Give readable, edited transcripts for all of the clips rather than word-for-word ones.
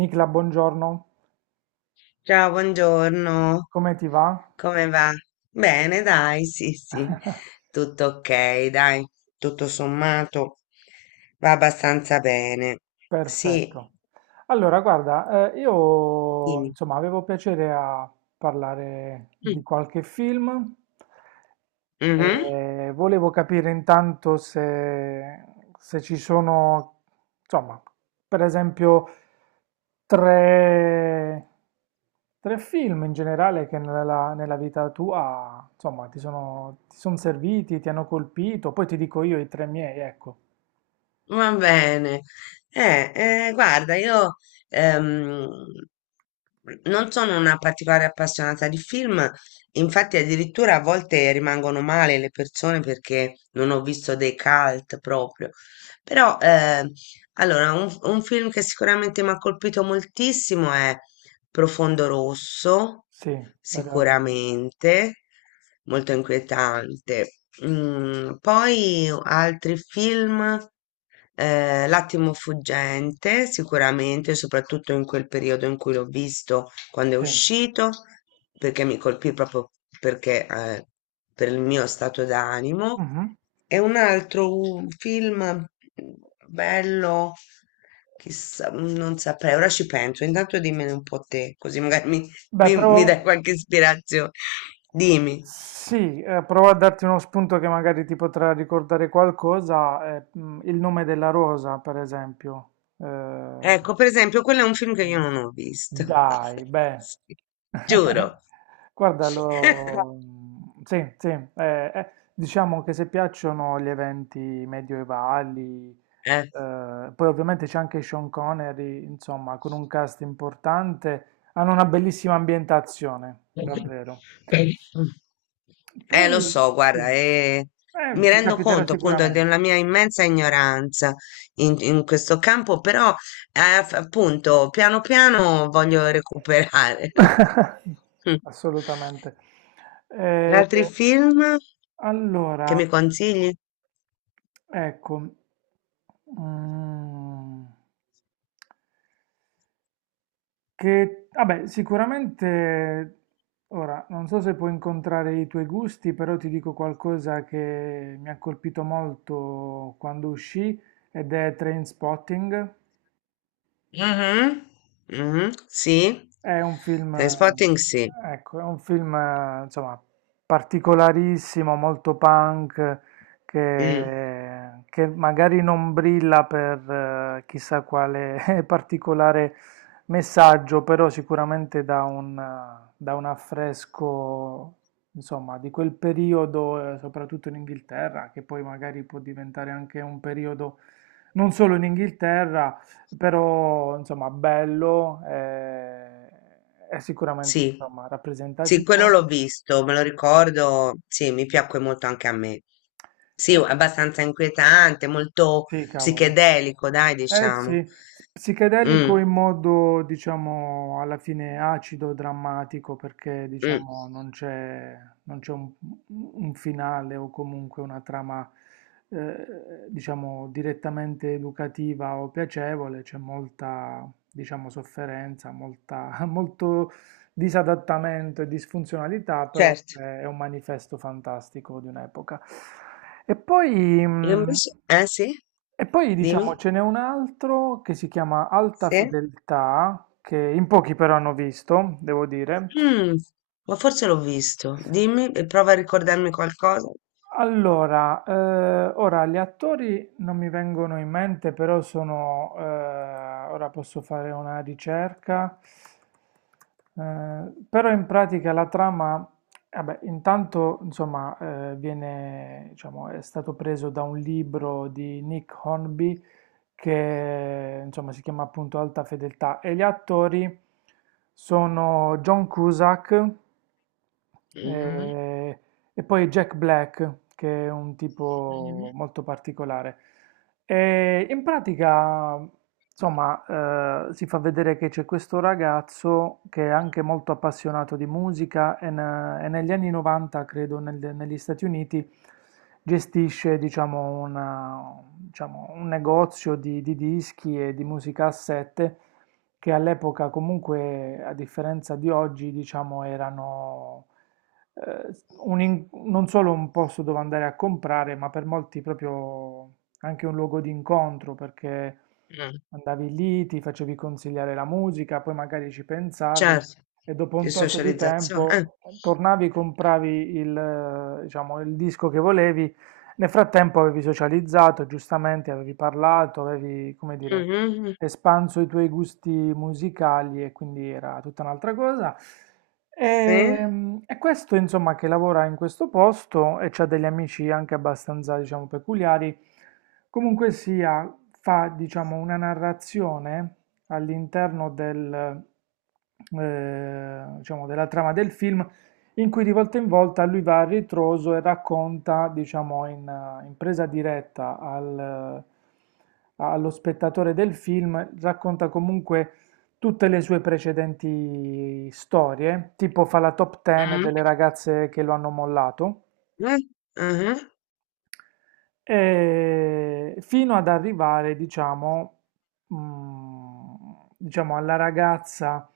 Nicla, buongiorno, Ciao, buongiorno, come ti va? come va? Bene, dai, sì, sì, tutto ok, dai, tutto sommato va abbastanza bene. Sì, Perfetto. Allora, guarda, io dimmi. insomma avevo piacere a parlare di Mm. qualche film Mhm. e volevo capire intanto se, se ci sono, insomma, per esempio, tre, tre film in generale che nella vita tua, insomma, ti sono serviti, ti hanno colpito, poi ti dico io i tre miei, ecco. Va bene. Eh, guarda, io ehm, non sono una particolare appassionata di film, infatti addirittura a volte rimangono male le persone perché non ho visto dei cult proprio. Però, allora, un film che sicuramente mi ha colpito moltissimo è Profondo Rosso, Sì, Dario Argento. sicuramente, molto inquietante. Mm, poi altri film, L'attimo fuggente, sicuramente, soprattutto in quel periodo in cui l'ho visto, quando è Sì. uscito, perché mi colpì proprio perché, eh, per il mio stato d'animo. Mhm. E un altro un film bello, chissà, non saprei, ora ci penso. Intanto dimmene un po' te, così magari mi, Beh, mi, provo, mi dai qualche ispirazione. Dimmi. sì, provo a darti uno spunto che magari ti potrà ricordare qualcosa. Il nome della rosa, per esempio. Ecco, per esempio, quello è un film che io Eh, non ho visto. Dai, beh, Sì, giuro. guarda, No, lo... Sì, diciamo che se piacciono gli eventi medioevali, eh. Poi ovviamente c'è anche Sean Connery, insomma, con un cast importante, hanno una bellissima ambientazione, davvero. Lo so, Poi, sì, guarda, mi ti rendo capiterà conto appunto sicuramente. della mia immensa ignoranza in questo campo, però appunto piano piano voglio recuperare. Mm. Assolutamente. Eh, Altri film che allora, mi consigli? ecco. Mhmm. Che vabbè, sicuramente ora non so se puoi incontrare i tuoi gusti, però ti dico qualcosa che mi ha colpito molto quando uscì ed è Trainspotting. Mhm, mhm, sì, È un film, Trainspotting sì. ecco, è un film, insomma, particolarissimo, molto punk, Mm. Che magari non brilla per chissà quale particolare messaggio, però sicuramente dà dà un affresco, insomma, di quel periodo, soprattutto in Inghilterra, che poi magari può diventare anche un periodo non solo in Inghilterra, però insomma bello, è sicuramente Sì, insomma, sì, quello rappresentativo. l'ho visto, me lo ricordo, sì, mi piacque molto anche a me. Sì, Eh, abbastanza inquietante, molto sì, cavolo. psichedelico, dai, Eh diciamo. sì, psichedelico Mm, in modo diciamo alla fine acido, drammatico, perché mm, diciamo non c'è un finale o comunque una trama eh, diciamo direttamente educativa o piacevole, c'è molta diciamo sofferenza, molta, molto disadattamento e disfunzionalità, però certo. È un manifesto fantastico di un'epoca. E poi, E mh, invece, eh sì, e poi dimmi, diciamo ce n'è un altro che si chiama Alta sì. Fedeltà, che in pochi però hanno visto, devo dire. Mm, ma forse l'ho visto, dimmi, e prova a ricordarmi qualcosa. Allora, ora gli attori non mi vengono in mente, però sono, ora posso fare una ricerca. Eh, però in pratica la trama, vabbè, intanto, insomma, viene, diciamo, è stato preso da un libro di Nick Hornby che, insomma, si chiama appunto Alta Fedeltà e gli attori sono John Cusack, Mm, eh, e poi Jack Black, che è un tipo mm, molto particolare. E in pratica, insomma, si fa vedere che c'è questo ragazzo che è anche molto appassionato di musica e, e negli anni 90, credo, negli Stati Uniti, gestisce, diciamo, diciamo, un negozio di dischi e di musica a sette che all'epoca comunque, a differenza di oggi, diciamo, erano non solo un posto dove andare a comprare, ma per molti proprio anche un luogo di incontro, perché mm. andavi lì, ti facevi consigliare la musica, poi magari ci pensavi Certo, e dopo un di tot di socializzazione, eh. tempo tornavi, compravi diciamo, il disco che volevi. Nel frattempo avevi socializzato, giustamente avevi parlato, avevi, come dire, Mhm, espanso i tuoi gusti musicali e quindi era tutta un'altra cosa. sì. E questo, insomma, che lavora in questo posto e c'ha degli amici anche abbastanza, diciamo, peculiari. Comunque sia, fa, diciamo, una narrazione all'interno diciamo, della trama del film in cui di volta in volta lui va a ritroso e racconta, diciamo, in presa diretta allo spettatore del film, racconta comunque tutte le sue precedenti storie, tipo fa la top 10 Mm, delle ragazze che lo hanno mollato eh, mhm. Fino ad arrivare, diciamo, mm, diciamo, alla ragazza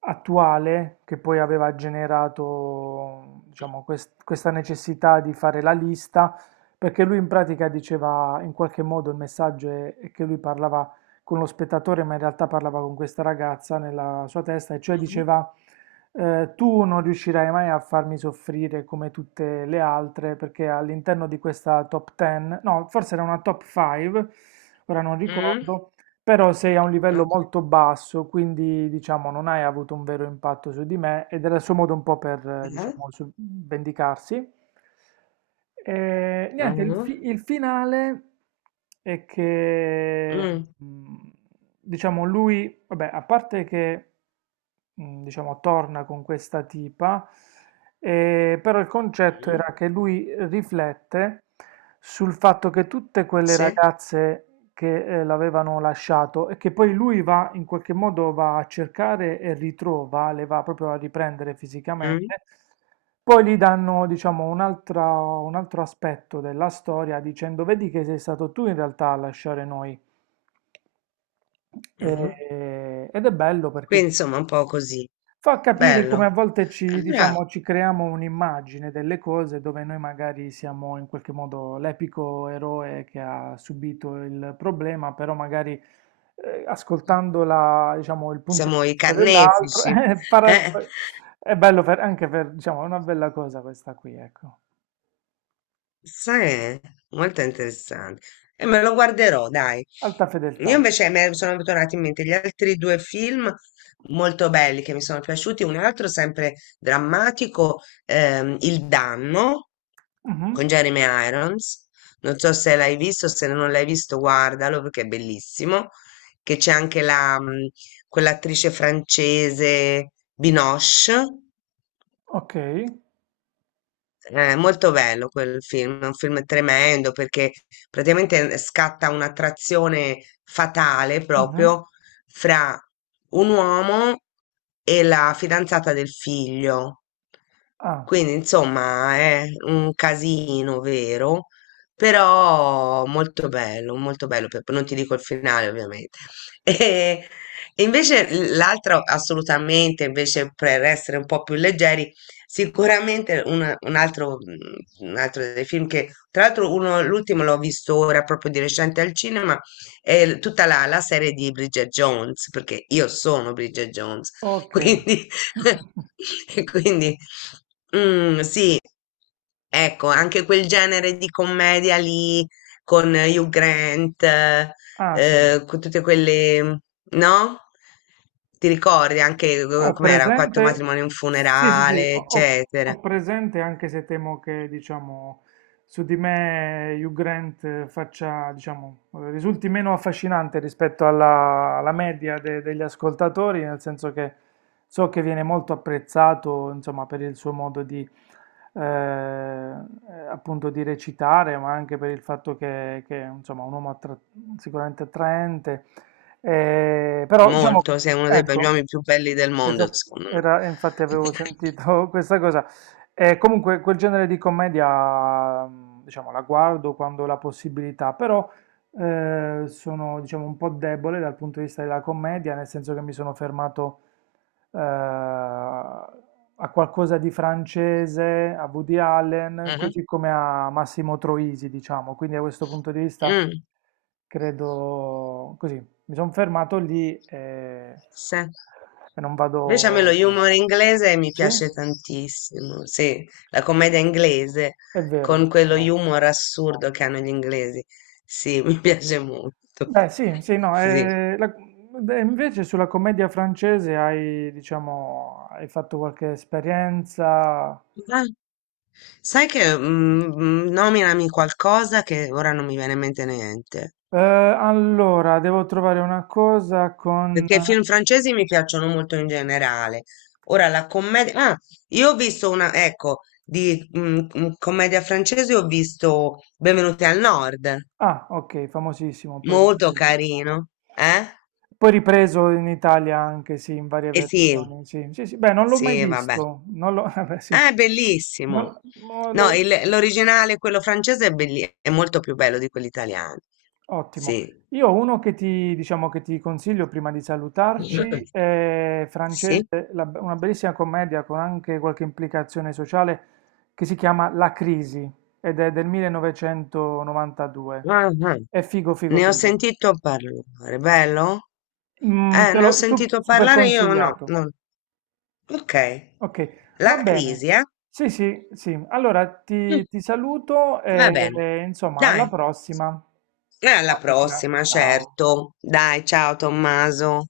attuale che poi aveva generato, diciamo, questa necessità di fare la lista, perché lui in pratica diceva, in qualche modo il messaggio è che lui parlava con lo spettatore, ma in realtà parlava con questa ragazza nella sua testa, e cioè diceva tu non riuscirai mai a farmi soffrire come tutte le altre perché all'interno di questa top 10, no, forse era una top 5, ora non Mh. ricordo, però sei a un livello Ah. molto basso, quindi diciamo non hai avuto un vero impatto su di me ed era il suo modo un po' per, Ah-ah. diciamo, vendicarsi. E, niente, Ah-ah. Il finale è che, Mh. mh, diciamo, lui, vabbè, a parte che, diciamo, torna con questa tipa, però il concetto Mh. era che lui riflette sul fatto che tutte quelle Sì. ragazze che l'avevano lasciato e che poi lui va in qualche modo va a cercare e ritrova, le va proprio a riprendere Mh. fisicamente. Poi gli danno, diciamo, un altro aspetto della storia dicendo: Vedi che sei stato tu in realtà a lasciare noi. Ah-ah. Ed è bello perché Quindi insomma un po' così. fa capire come a Bello. volte ci, Allora diciamo, ci creiamo un'immagine delle cose dove noi magari siamo in qualche modo l'epico eroe che ha subito il problema, però magari ascoltando diciamo, il punto di siamo i vista dell'altro carnefici, eh. è bello anche per, diciamo, è una bella cosa questa qui, ecco. Sai, eh? Molto interessante. E me lo guarderò, dai. Alta fedeltà. Io invece mi sono tornati in mente gli altri due film molto belli che mi sono piaciuti. Un altro sempre drammatico, Il Danno con Mhm. Jeremy Irons. Non so se l'hai visto, se non l'hai visto, guardalo perché è bellissimo. Che c'è anche quell'attrice francese Binoche. Ok. È molto bello quel film, è un film tremendo perché praticamente scatta un'attrazione fatale Mhm. proprio fra un uomo e la fidanzata del figlio. Ah, Quindi, insomma, è un casino vero, però molto bello, molto bello. Non ti dico il finale, ovviamente. E invece l'altro assolutamente, invece per essere un po' più leggeri, sicuramente un altro dei film che, tra l'altro, l'ultimo l'ho visto ora proprio di recente al cinema, è tutta la serie di Bridget Jones, perché io sono Bridget Jones, ok. quindi, quindi mm, sì, ecco, anche quel genere di commedia lì con Hugh Grant Ah, sì. Con tutte quelle, no? Ti ricordi anche Ho com'era? Quattro presente, matrimoni e un sì, sì, sì, funerale, eccetera. ho presente anche se temo che, diciamo, su di me Hugh Grant risulti meno affascinante rispetto alla media degli ascoltatori, nel senso che so che viene molto apprezzato, insomma, per il suo modo di, appunto, di recitare, ma anche per il fatto che, insomma, è un uomo sicuramente attraente. Però, diciamo, Molto, sei uno gli ecco. uomini più belli del mondo, Esatto, secondo me. era, infatti avevo sentito questa cosa. E comunque quel genere di commedia, diciamo, la guardo quando ho la possibilità, però sono, diciamo, un po' debole dal punto di vista della commedia, nel senso che mi sono fermato a qualcosa di francese, a Woody Allen, Mhm. così come a Massimo Troisi, diciamo. Quindi da questo punto di vista Mm, credo così, mi sono fermato lì sì. e non vado Invece a me lo oltre. humor inglese mi Sì, piace tantissimo, sì, la commedia inglese è con vero, quello però. humor assurdo che hanno gli inglesi, sì, mi piace molto, Beh, sì, sì, no, sì. E invece sulla commedia francese hai, diciamo, hai fatto qualche esperienza? Sai che nominami qualcosa che ora non mi viene in mente niente, Allora, devo trovare una cosa con... perché i film francesi mi piacciono molto in generale. Ora la commedia... Ah, io ho visto una, ecco, di commedia francese ho visto Benvenuti al Nord, Ah, ok, famosissimo, poi molto ripreso. carino, eh? Poi ripreso in Italia anche, sì, in varie E sì, versioni, sì. Sì, sì, beh, non l'ho mai sì, vabbè. visto, non l'ho, vabbè, sì. Ah, è bellissimo. Non No, l'ho... l'originale, quello francese, è, è molto più bello di quello italiano. Ottimo. Sì. Io ho uno che ti, diciamo, che ti consiglio prima di salutarci, è francese, Sì? Una bellissima commedia con anche qualche implicazione sociale che si chiama La Crisi ed è del 1992. Ah, ah. È figo, figo, Ne ho figo. sentito parlare, bello? Mm, te Ne ho l'ho sentito super parlare io, no, consigliato. no. Ok. Ok, La va bene. Crisi, eh? Sì, sì, sì. Allora Mm, ti saluto va bene. e, insomma alla Dai, prossima. e alla Ciao, Nicla. prossima, Ciao. certo. Dai, ciao Tommaso.